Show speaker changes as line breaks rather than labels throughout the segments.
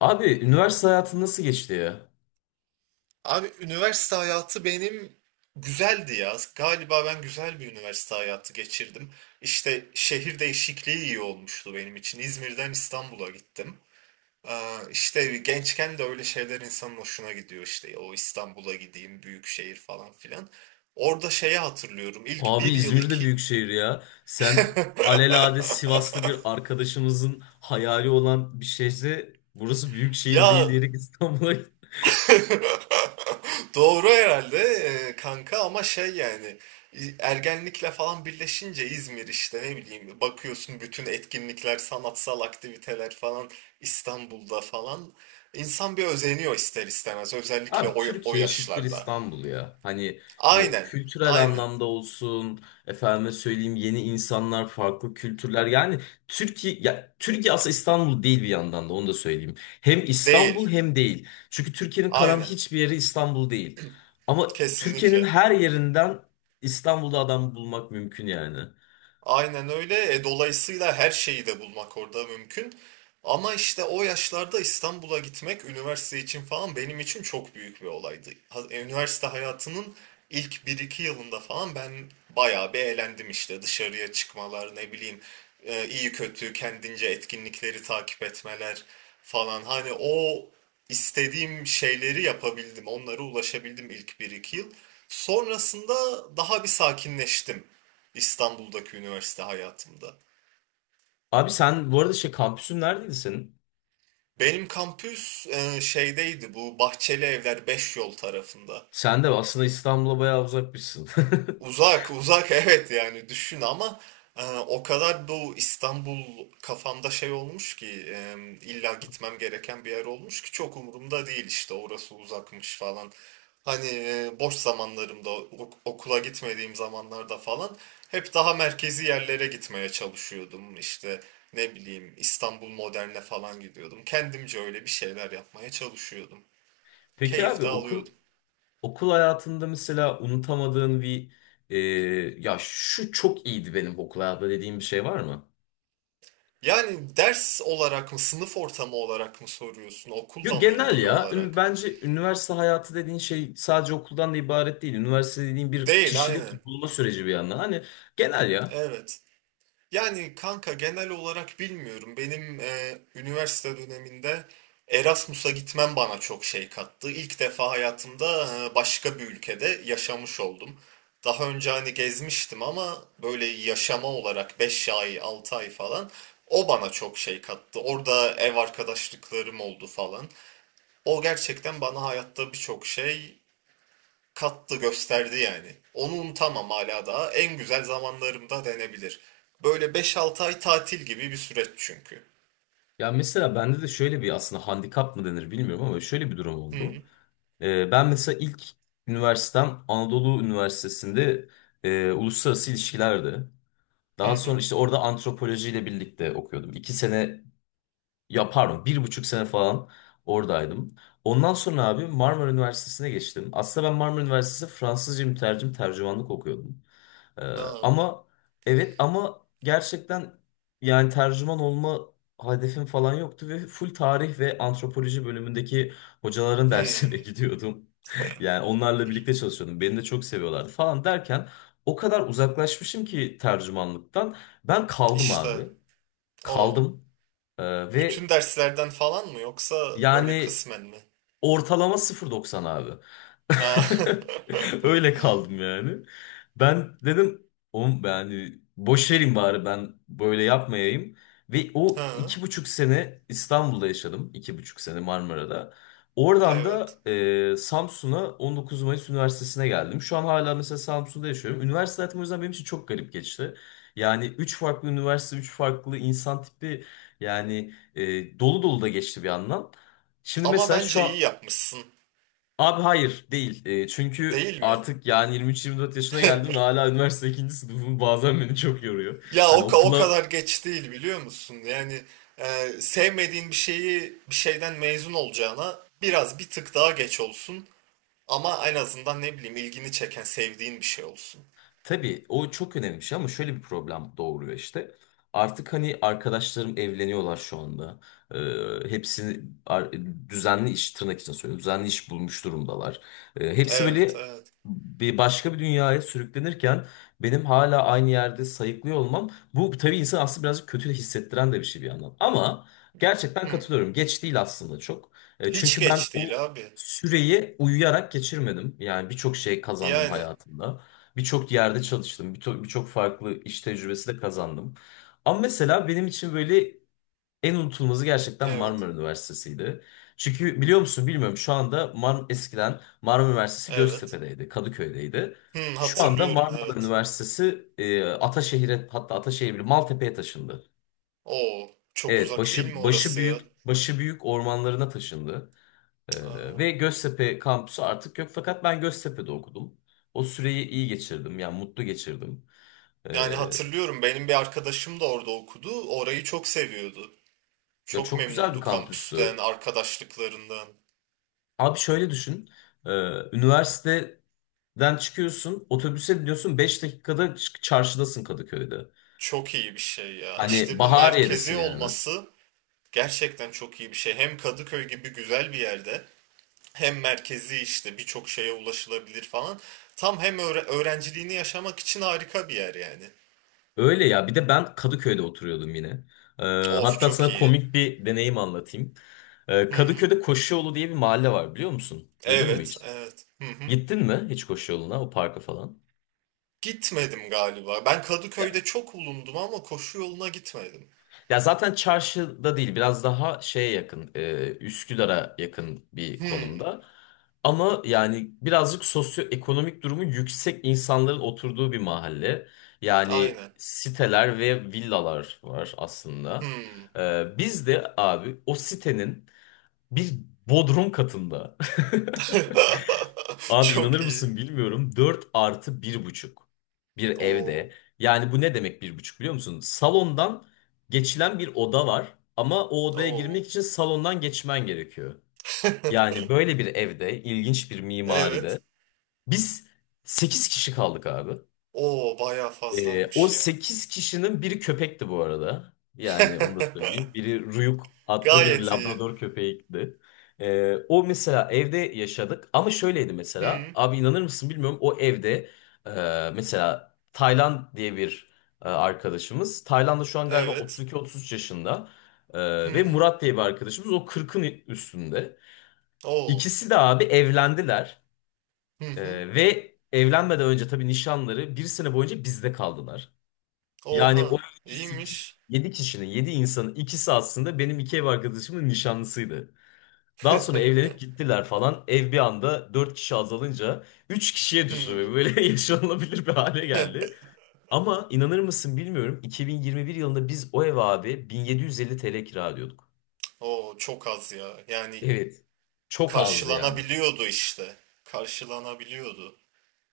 Abi üniversite hayatın nasıl geçti ya?
Abi üniversite hayatı benim güzeldi ya. Galiba ben güzel bir üniversite hayatı geçirdim. İşte şehir değişikliği iyi olmuştu benim için. İzmir'den İstanbul'a gittim. Ee, işte gençken de öyle şeyler insanın hoşuna gidiyor işte. O İstanbul'a gideyim, büyük şehir falan filan. Orada şeyi hatırlıyorum. İlk
Abi
bir yıl
İzmir de
iki.
büyük şehir ya. Sen alelade Sivaslı bir arkadaşımızın hayali olan bir şehri burası büyük
Ya
şehir değil diyerek İstanbul'a.
doğru herhalde kanka ama şey yani ergenlikle falan birleşince İzmir işte ne bileyim bakıyorsun bütün etkinlikler, sanatsal aktiviteler falan İstanbul'da falan insan bir özeniyor ister istemez özellikle
Abi
o
Türkiye eşittir
yaşlarda.
İstanbul ya. Hani
Aynen,
kültürel
aynen.
anlamda olsun, efendime söyleyeyim yeni insanlar, farklı kültürler. Yani Türkiye, ya Türkiye aslında İstanbul değil bir yandan da, onu da söyleyeyim. Hem İstanbul
Değil,
hem değil. Çünkü Türkiye'nin kalan
aynen.
hiçbir yeri İstanbul değil. Ama Türkiye'nin
Kesinlikle.
her yerinden İstanbul'da adam bulmak mümkün yani.
Aynen öyle. Dolayısıyla her şeyi de bulmak orada mümkün. Ama işte o yaşlarda İstanbul'a gitmek üniversite için falan benim için çok büyük bir olaydı. Üniversite hayatının ilk bir iki yılında falan ben bayağı bir eğlendim işte. Dışarıya çıkmalar, ne bileyim iyi kötü kendince etkinlikleri takip etmeler falan. Hani o istediğim şeyleri yapabildim, onlara ulaşabildim ilk bir iki yıl. Sonrasında daha bir sakinleştim. İstanbul'daki üniversite hayatımda.
Abi sen bu arada şey, kampüsün neredeydi senin?
Benim kampüs şeydeydi, bu Bahçeli Evler 5 Yol tarafında.
Sen de aslında İstanbul'a bayağı uzakmışsın.
Uzak, uzak evet yani düşün ama o kadar bu İstanbul kafamda şey olmuş ki illa gitmem gereken bir yer olmuş ki çok umurumda değil işte, orası uzakmış falan. Hani boş zamanlarımda okula gitmediğim zamanlarda falan hep daha merkezi yerlere gitmeye çalışıyordum. İşte ne bileyim İstanbul Modern'e falan gidiyordum. Kendimce öyle bir şeyler yapmaya çalışıyordum.
Peki
Keyif
abi
de
okul
alıyordum.
okul hayatında mesela unutamadığın bir, e, ya şu çok iyiydi benim okul hayatımda dediğin bir şey var mı?
Yani ders olarak mı, sınıf ortamı olarak mı soruyorsun,
Yok,
okulla mı
genel
ilgili
ya.
olarak?
Bence üniversite hayatı dediğin şey sadece okuldan da ibaret değil. Üniversite dediğin bir
Değil, aynen.
kişilik bulma süreci bir yandan. Hani genel ya.
Evet. Yani kanka genel olarak bilmiyorum. Benim üniversite döneminde Erasmus'a gitmem bana çok şey kattı. İlk defa hayatımda başka bir ülkede yaşamış oldum. Daha önce hani gezmiştim ama böyle yaşama olarak 5 ay, 6 ay falan, o bana çok şey kattı. Orada ev arkadaşlıklarım oldu falan. O gerçekten bana hayatta birçok şey kattı, gösterdi yani. Onu unutamam hala daha. En güzel zamanlarımda denebilir. Böyle 5-6 ay tatil gibi bir süreç çünkü.
Ya mesela bende de şöyle bir, aslında handikap mı denir bilmiyorum ama şöyle bir durum oldu.
Hı
Ben mesela ilk üniversitem Anadolu Üniversitesi'nde uluslararası ilişkilerdi.
hı
Daha sonra
hı.
işte orada antropolojiyle birlikte okuyordum. İki sene, ya pardon, bir buçuk sene falan oradaydım. Ondan sonra abi Marmara Üniversitesi'ne geçtim. Aslında ben Marmara Üniversitesi Fransızca mütercim tercümanlık okuyordum. Ee,
Na.
ama evet, ama gerçekten yani tercüman olma hedefim falan yoktu ve full tarih ve antropoloji bölümündeki hocaların
Hı.
dersine gidiyordum. Yani onlarla birlikte çalışıyordum. Beni de çok seviyorlardı falan derken, o kadar uzaklaşmışım ki tercümanlıktan. Ben kaldım
İşte
abi.
o.
Kaldım. Ee,
Bütün
ve
derslerden falan mı yoksa böyle
yani
kısmen mi?
ortalama sıfır doksan abi.
Ha.
Öyle kaldım yani. Ben dedim oğlum yani boş verin, bari ben böyle yapmayayım. Ve o
Ha,
iki buçuk sene İstanbul'da yaşadım, iki buçuk sene Marmara'da. Oradan da
evet.
Samsun'a 19 Mayıs Üniversitesi'ne geldim. Şu an hala mesela Samsun'da yaşıyorum. Üniversite hayatım o yüzden benim için çok garip geçti. Yani üç farklı üniversite, üç farklı insan tipi yani, dolu dolu da geçti bir yandan. Şimdi
Ama
mesela şu
bence
an.
iyi yapmışsın,
Abi hayır değil. Çünkü
değil mi?
artık yani 23-24 yaşına geldim ve hala üniversite ikinci sınıfım bazen beni çok yoruyor.
Ya
Hani
o
okula,
kadar geç değil, biliyor musun? Yani sevmediğin bir şeyi, bir şeyden mezun olacağına biraz bir tık daha geç olsun. Ama en azından ne bileyim ilgini çeken, sevdiğin bir şey olsun.
tabii o çok önemli bir şey ama şöyle bir problem doğuruyor işte. Artık hani arkadaşlarım evleniyorlar şu anda. Ee, hepsini ar- düzenli iş, tırnak için söylüyorum, düzenli iş bulmuş durumdalar. Hepsi
Evet,
böyle
evet.
bir başka bir dünyaya sürüklenirken, benim hala aynı yerde sayıklıyor olmam, bu tabii insan aslında birazcık kötü hissettiren de bir şey bir yandan. Ama gerçekten
Hmm.
katılıyorum. Geç değil aslında çok.
Hiç
Çünkü ben
geç
o
değil abi.
süreyi uyuyarak geçirmedim. Yani birçok şey kazandım
Yani
hayatımda. Birçok yerde çalıştım. Birçok farklı iş tecrübesi de kazandım. Ama mesela benim için böyle en unutulmazı gerçekten
evet,
Marmara Üniversitesi'ydi. Çünkü biliyor musun bilmiyorum, şu anda eskiden Marmara Üniversitesi
evet.
Göztepe'deydi, Kadıköy'deydi. Şu, Evet, anda
Hatırlıyorum,
Marmara
evet.
Üniversitesi Ataşehir'e, hatta Ataşehir bile, Maltepe'ye taşındı.
Oo, çok
Evet,
uzak değil mi
başı başı
orası ya?
büyük başı büyük ormanlarına taşındı.
Cık, aa.
Ve Göztepe kampüsü artık yok, fakat ben Göztepe'de okudum. O süreyi iyi geçirdim, yani mutlu geçirdim.
Yani
Ee,
hatırlıyorum, benim bir arkadaşım da orada okudu. Orayı çok seviyordu.
ya
Çok
çok güzel bir
memnundu kampüsten,
kampüstü.
arkadaşlıklarından.
Abi şöyle düşün. Ee, üniversiteden çıkıyorsun, otobüse biniyorsun, 5 dakikada çarşıdasın Kadıköy'de.
Çok iyi bir şey ya.
Hani
İşte bu merkezi
Bahariye'desin yani.
olması gerçekten çok iyi bir şey. Hem Kadıköy gibi güzel bir yerde hem merkezi, işte birçok şeye ulaşılabilir falan. Tam hem öğrenciliğini yaşamak için harika bir yer yani.
Öyle ya, bir de ben Kadıköy'de oturuyordum yine. Ee,
Of,
hatta
çok
sana
iyi.
komik bir deneyim anlatayım.
Hı hı.
Kadıköy'de Koşuyolu diye bir mahalle var, biliyor musun? Duydun mu
Evet,
hiç?
evet. Hı hı.
Gittin mi hiç koşu yoluna, o parka falan?
Gitmedim galiba. Ben
Ya,
Kadıköy'de çok bulundum ama koşu yoluna gitmedim.
ya zaten çarşıda değil, biraz daha şeye yakın, Üsküdar'a yakın bir
Hı.
konumda. Ama yani birazcık sosyoekonomik durumu yüksek insanların oturduğu bir mahalle. Yani
Aynen.
siteler ve villalar var
Hı.
aslında. Biz de abi o sitenin bir bodrum katında. Abi inanır
Çok iyi.
mısın bilmiyorum, 4 artı bir buçuk bir evde.
Oo.
Yani bu ne demek bir buçuk biliyor musun? Salondan geçilen bir oda var, ama o odaya girmek
Oo.
için salondan geçmen gerekiyor. Yani böyle bir evde, ilginç bir
Evet.
mimaride, biz 8 kişi kaldık abi.
Oo, bayağı
O
fazlaymış ya.
8 kişinin biri köpekti bu arada. Yani onu da söyleyeyim. Biri Ruyuk adlı bir
Gayet iyi.
Labrador köpeğiydi. O mesela evde yaşadık, ama şöyleydi mesela.
Hı,
Abi inanır mısın bilmiyorum, o evde mesela Taylan diye bir arkadaşımız. Taylan da şu an galiba
evet.
32-33 yaşında. Ve
Hı,
Murat diye bir arkadaşımız, o 40'ın üstünde.
oo.
İkisi de abi evlendiler.
Hı hı.
Ve evlenmeden önce tabii nişanları bir sene boyunca bizde kaldılar. Yani o
Oha.
iki, sekiz,
İyiymiş.
yedi kişinin, yedi insanın ikisi aslında benim iki ev arkadaşımın nişanlısıydı. Daha sonra evlenip gittiler falan. Ev bir anda dört kişi azalınca üç kişiye düştü. Ve
Hı.
böyle yaşanılabilir bir hale geldi. Ama inanır mısın bilmiyorum, 2021 yılında biz o ev abi 1750 TL kira ödüyorduk.
Oo, çok az ya. Yani
Evet. Çok azdı yani.
karşılanabiliyordu işte. Karşılanabiliyordu.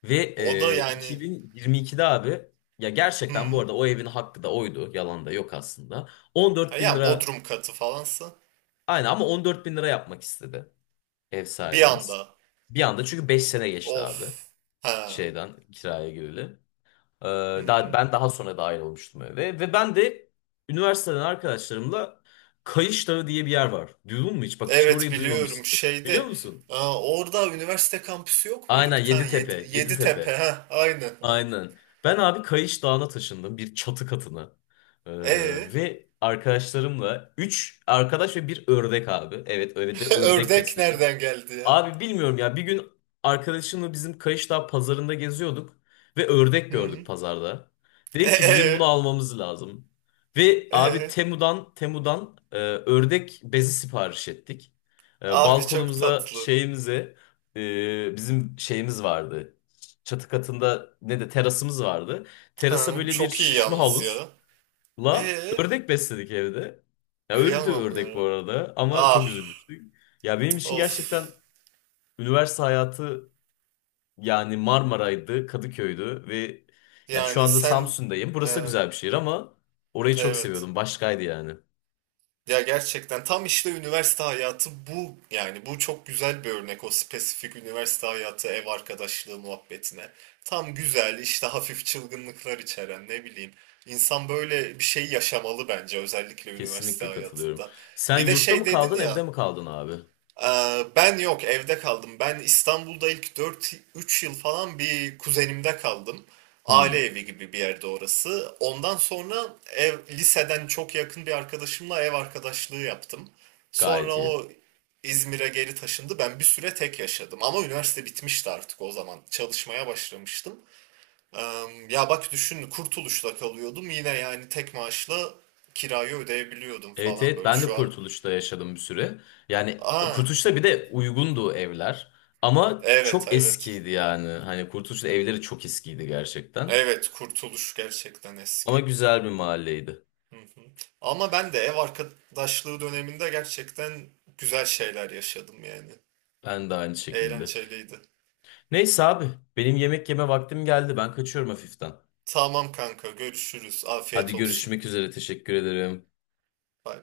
Ve
O da yani,
2022'de abi, ya gerçekten bu
hı.
arada o evin hakkı da oydu, yalan da yok aslında. 14 bin
Ya
lira.
Bodrum katı falansa
Aynen, ama 14 bin lira yapmak istedi ev
bir
sahibimiz.
anda.
Bir anda, çünkü 5 sene geçti abi
Of. Ha.
şeyden kiraya gireli. Ee,
Hı hı.
ben daha sonra dahil olmuştum eve, ve ben de üniversiteden arkadaşlarımla Kayış Dağı diye bir yer var. Duydun mu hiç? Bak işte
Evet,
orayı
biliyorum
duymamışsındır. Biliyor
şeyde,
musun?
orada üniversite kampüsü yok muydu
Aynen,
bir tane?
Yeditepe,
Yeditepe,
Yeditepe.
ha aynen, aynen.
Aynen. Ben abi Kayış Dağı'na taşındım, bir çatı katına. Ee,
E
ve arkadaşlarımla, 3 arkadaş ve bir ördek abi. Evet, öyle de ördek
ördek
besledik.
nereden geldi ya?
Abi bilmiyorum ya, bir gün arkadaşımla bizim Kayışdağ pazarında geziyorduk ve ördek gördük
Hı.
pazarda.
E,
Dedik ki
e,
bizim bunu almamız lazım. Ve abi
e.
Temu'dan ördek bezi sipariş ettik.
Abi çok
Balkonumuza,
tatlı.
şeyimize, bizim şeyimiz vardı. Çatı katında ne de terasımız vardı.
Ha,
Terasa böyle bir
çok iyi
şişme
yalnız
havuzla
ya. E
ördek besledik evde. Ya öldü
Kıyamam
ördek bu
ya.
arada, ama çok
Ah,
üzülmüştük. Ya benim için
of,
gerçekten üniversite hayatı yani Marmara'ydı, Kadıköy'dü ve ya şu
yani
anda
sen
Samsun'dayım. Burası da
e,
güzel bir şehir, ama orayı çok
evet.
seviyordum. Başkaydı yani.
Ya gerçekten tam işte üniversite hayatı bu, yani bu çok güzel bir örnek o spesifik üniversite hayatı, ev arkadaşlığı muhabbetine. Tam güzel işte, hafif çılgınlıklar içeren, ne bileyim. İnsan böyle bir şey yaşamalı bence, özellikle üniversite
Kesinlikle katılıyorum.
hayatında.
Sen
Bir de
yurtta
şey
mı
dedin
kaldın, evde
ya,
mi kaldın abi?
ben yok, evde kaldım. Ben İstanbul'da ilk 4-3 yıl falan bir kuzenimde kaldım. Aile
Hmm,
evi gibi bir yerde orası. Ondan sonra liseden çok yakın bir arkadaşımla ev arkadaşlığı yaptım.
gayet
Sonra
iyi.
o İzmir'e geri taşındı. Ben bir süre tek yaşadım. Ama üniversite bitmişti artık o zaman. Çalışmaya başlamıştım. Ee, Ya bak düşün, Kurtuluş'ta kalıyordum. Yine yani tek maaşla kirayı ödeyebiliyordum
Evet,
falan
evet,
böyle.
ben de
Şu an.
Kurtuluş'ta yaşadım bir süre. Yani
Aa,
Kurtuluş'ta bir de uygundu evler. Ama
evet,
çok
evet.
eskiydi yani. Hani Kurtuluş'ta evleri çok eskiydi gerçekten.
Evet, Kurtuluş gerçekten
Ama
eski.
güzel bir mahalleydi.
Hı hı. Ama ben de ev arkadaşlığı döneminde gerçekten güzel şeyler yaşadım yani.
Ben de aynı şekilde.
Eğlenceliydi.
Neyse abi, benim yemek yeme vaktim geldi. Ben kaçıyorum hafiften.
Tamam kanka, görüşürüz. Afiyet
Hadi
olsun.
görüşmek üzere. Teşekkür ederim.
Bay bay.